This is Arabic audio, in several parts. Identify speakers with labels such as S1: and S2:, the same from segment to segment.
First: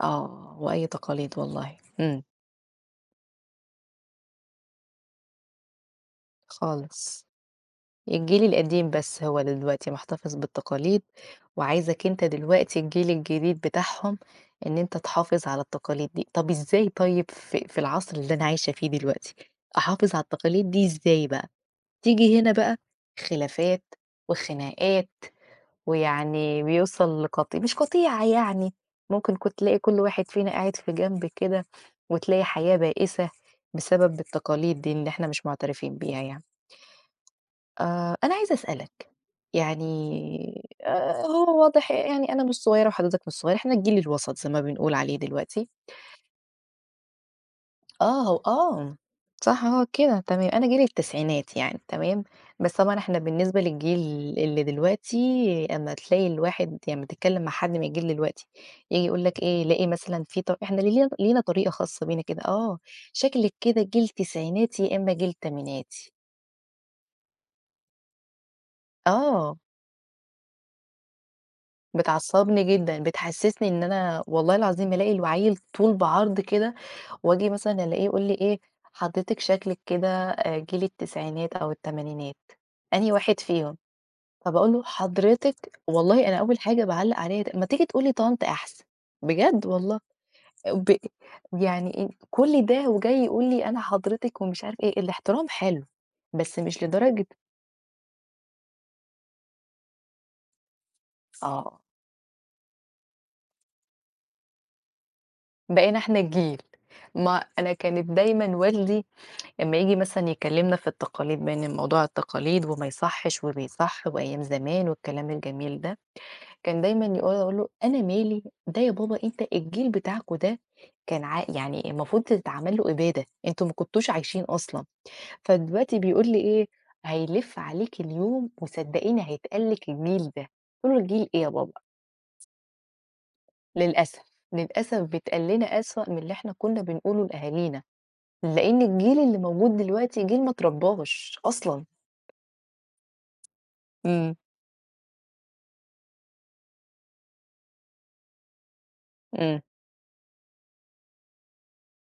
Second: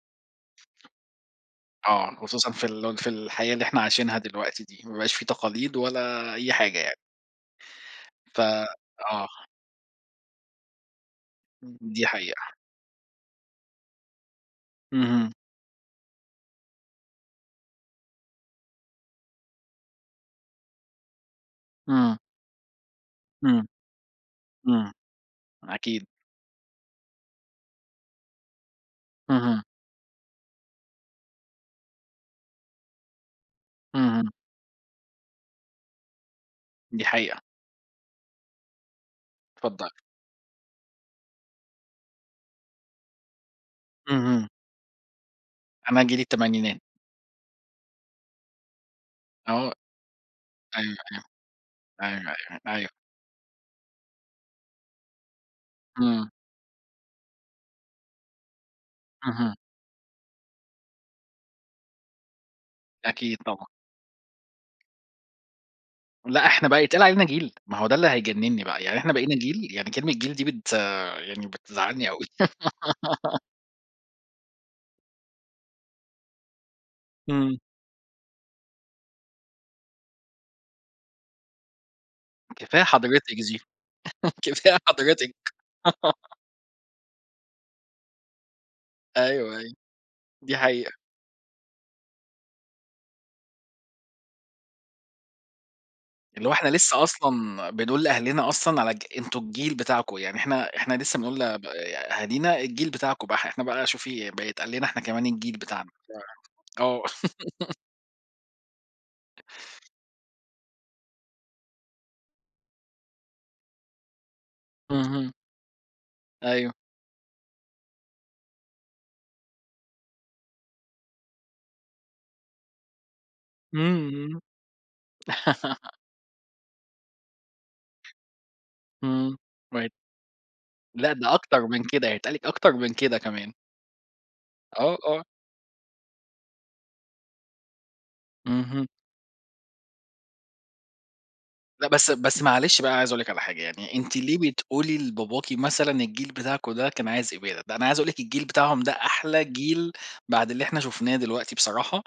S1: آه، وأي تقاليد والله.
S2: آه،
S1: إمم.
S2: خصوصًا في ال في الحياة اللي إحنا عايشينها دلوقتي دي، ما بقاش فيه تقاليد ولا أي حاجة يعني.
S1: خالص.
S2: ف
S1: الجيل القديم بس هو
S2: آه.
S1: اللي دلوقتي مُحتفِظ بالتقاليد، وعايزك
S2: دي
S1: أنت
S2: حقيقة.
S1: دلوقتي الجيل الجديد بتاعهم إن أنت
S2: اهم.
S1: تحافظ على التقاليد دي، طَب إزاي طيب في في العصر اللي أنا عايشة فيه دلوقتي، أحافظ على التقاليد دي إزاي بقى؟
S2: إمم.
S1: تيجي هنا بقى
S2: إمم.
S1: خلافات
S2: إمم.
S1: وخناقات،
S2: أكيد.
S1: ويعني بيوصل لقط مش قطيعة يعني، ممكن كنت
S2: اهم.
S1: تلاقي كل واحد فينا قاعد في جنب كده وتلاقي حياة بائِسة بسبب
S2: اهم.
S1: التقاليد دي اللي إحنا مش مُعترفين بيها يعني.
S2: دي حقيقة.
S1: آآ أنا عايزة أسألك، يعني
S2: اتفضّلي.
S1: آآ هو واضح يعني أنا مش صغيرة وحضرتك مش صغير، إحنا الجيل الوَسط
S2: اهم.
S1: زي ما بنقول عليه دلوقتي.
S2: أنا جيل التمانينات.
S1: آه، و آه. صح
S2: آه.
S1: هو كده، تمام. أنا جيل
S2: أيوه،
S1: التسعينات يعني
S2: أيوه.
S1: تمام،
S2: أيوه، أيوه،
S1: بس
S2: أيوه.
S1: طبعًا إحنا بالنسبة للجيل اللي دلوقتي أمّا تلاقي
S2: إمم.
S1: الواحد يعني أمّا تتكلّم مع حد من الجيل دلوقتي، ييجي يقول لك
S2: اهم.
S1: إيه، يلاقي مثلًا فيه طر إحنا لي لينا طريقة خاصة بينا كده. آه،
S2: أكيد
S1: "شكلِك
S2: طبعًا.
S1: كده جيل تسعيناتي يا إمّا جيل تمانيناتي".
S2: لأ، إحنا بقى يتقال علينا جيل! ما هو ده اللي هيجنّني بقى، يعني إحنا بقينا
S1: آه.
S2: جيل! يعني كلمة جيل دي بت يعني بتزعّلني أوي.
S1: بتعصّبني جدًا، بتحسِّسني إن أنا والله العظيم ألاقي العيِّل طول بعرض كده وآجي
S2: إمم.
S1: مثلًا ألاقيه يقول لي إيه: "حضرتِك شكلِك كده آآ جيل التسعينات أو التمانينات،
S2: كفاية
S1: أنهي
S2: حضرتِك
S1: واحد
S2: دي.
S1: فيهم؟" فباقول
S2: كفاية
S1: له:
S2: حضرتِك.
S1: "حضرتِك!"، والله أنا أول حاجة باعلَّق عليها د "ما تيجي تقول لي طنط أحسن!
S2: أيوه،
S1: بجد
S2: أيوه.
S1: والله".
S2: دي
S1: آآ
S2: حقيقة.
S1: وب يعني إيه كل ده وجاي يقول لي أنا حضرتِك ومش عارف إيه، الاحترام حلو،
S2: اللي هو
S1: بس
S2: إحنا
S1: مش
S2: لسّه
S1: لدرجة
S2: أصلًا بنقول لأهلنا أصلًا على الج: "أنتم الجيل بتاعكم"، يعني إحنا إحنا لسّه بنقول ل ب
S1: آه.
S2: أهالينا "الجيل بتاعكم بح،" إحنا بقى شوفي بقى يتقال لنا إحنا كمان "الجيل بتاعنا."
S1: بقينا إحنا الجيل.
S2: ف آه.
S1: ما أنا كانت دايمًا والدي أمّا ييجي مثلًا يكلّمنا في التقاليد بإن موضوع التقاليد وما يصحِّش وبيصح وأيام زمان والكلام
S2: اهم.
S1: الجميل ده،
S2: أيوه.
S1: كان دايمًا يقول أقول له: "أنا مالي، ده يا بابا أنت الجيل بتاعكم ده كان عا يعني المفروض تتعمل له إبادة، أنتم ما
S2: إمم،
S1: كنتوش
S2: إمم.
S1: عايشين أصلًا." فدلوقتي بيقول لي إيه: "هيلِف عليكِ اليوم وصدّقيني
S2: إمم.
S1: هيتقال لِك
S2: [unintelligible]
S1: الجيل ده."، قُلت له:
S2: لأ
S1: "جيل
S2: ده
S1: إيه يا
S2: أكتر
S1: بابا؟"
S2: من كده، هيتقال لِك أكتر من كده كمان.
S1: للأسف،
S2: آه،
S1: للأسف
S2: آه.
S1: بيتقال لنا أسوأ من اللي إحنا كنّا بنقوله لأهالينا، لإن
S2: اهم.
S1: الجيل اللي موجود دلوقتي، جيل ما اتربّاش أصلًا.
S2: لأ، بس بس معلش بقى أنا عايز أقول لِك على حاجة يعني، أنتِ
S1: إمم.
S2: ليه بتقولي لباباكِ مثلًا: "الجيل بتاعكم ده كان عايز إبادة"؟ ده أنا عايز أقول لِك الجيل بتاعهم ده أحلى
S1: إمم.
S2: جيل بعد اللي إحنا شُفناه دلوقتي بصراحة،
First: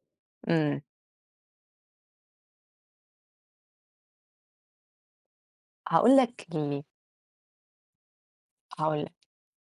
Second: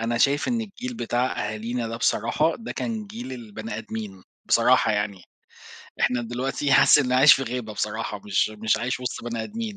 S2: أنا شايف إن
S1: إمم.
S2: الجيل بتاع أهالينا ده بصراحة ده كان جيل البني آدمين، بصراحة يعني،
S1: هاقول
S2: إحنا
S1: لك
S2: دلوقتي
S1: لي
S2: حاسِس إنّي عايش في غابة بصراحة مش مش عايش
S1: هاقول لك.
S2: وِسط بني آدمين.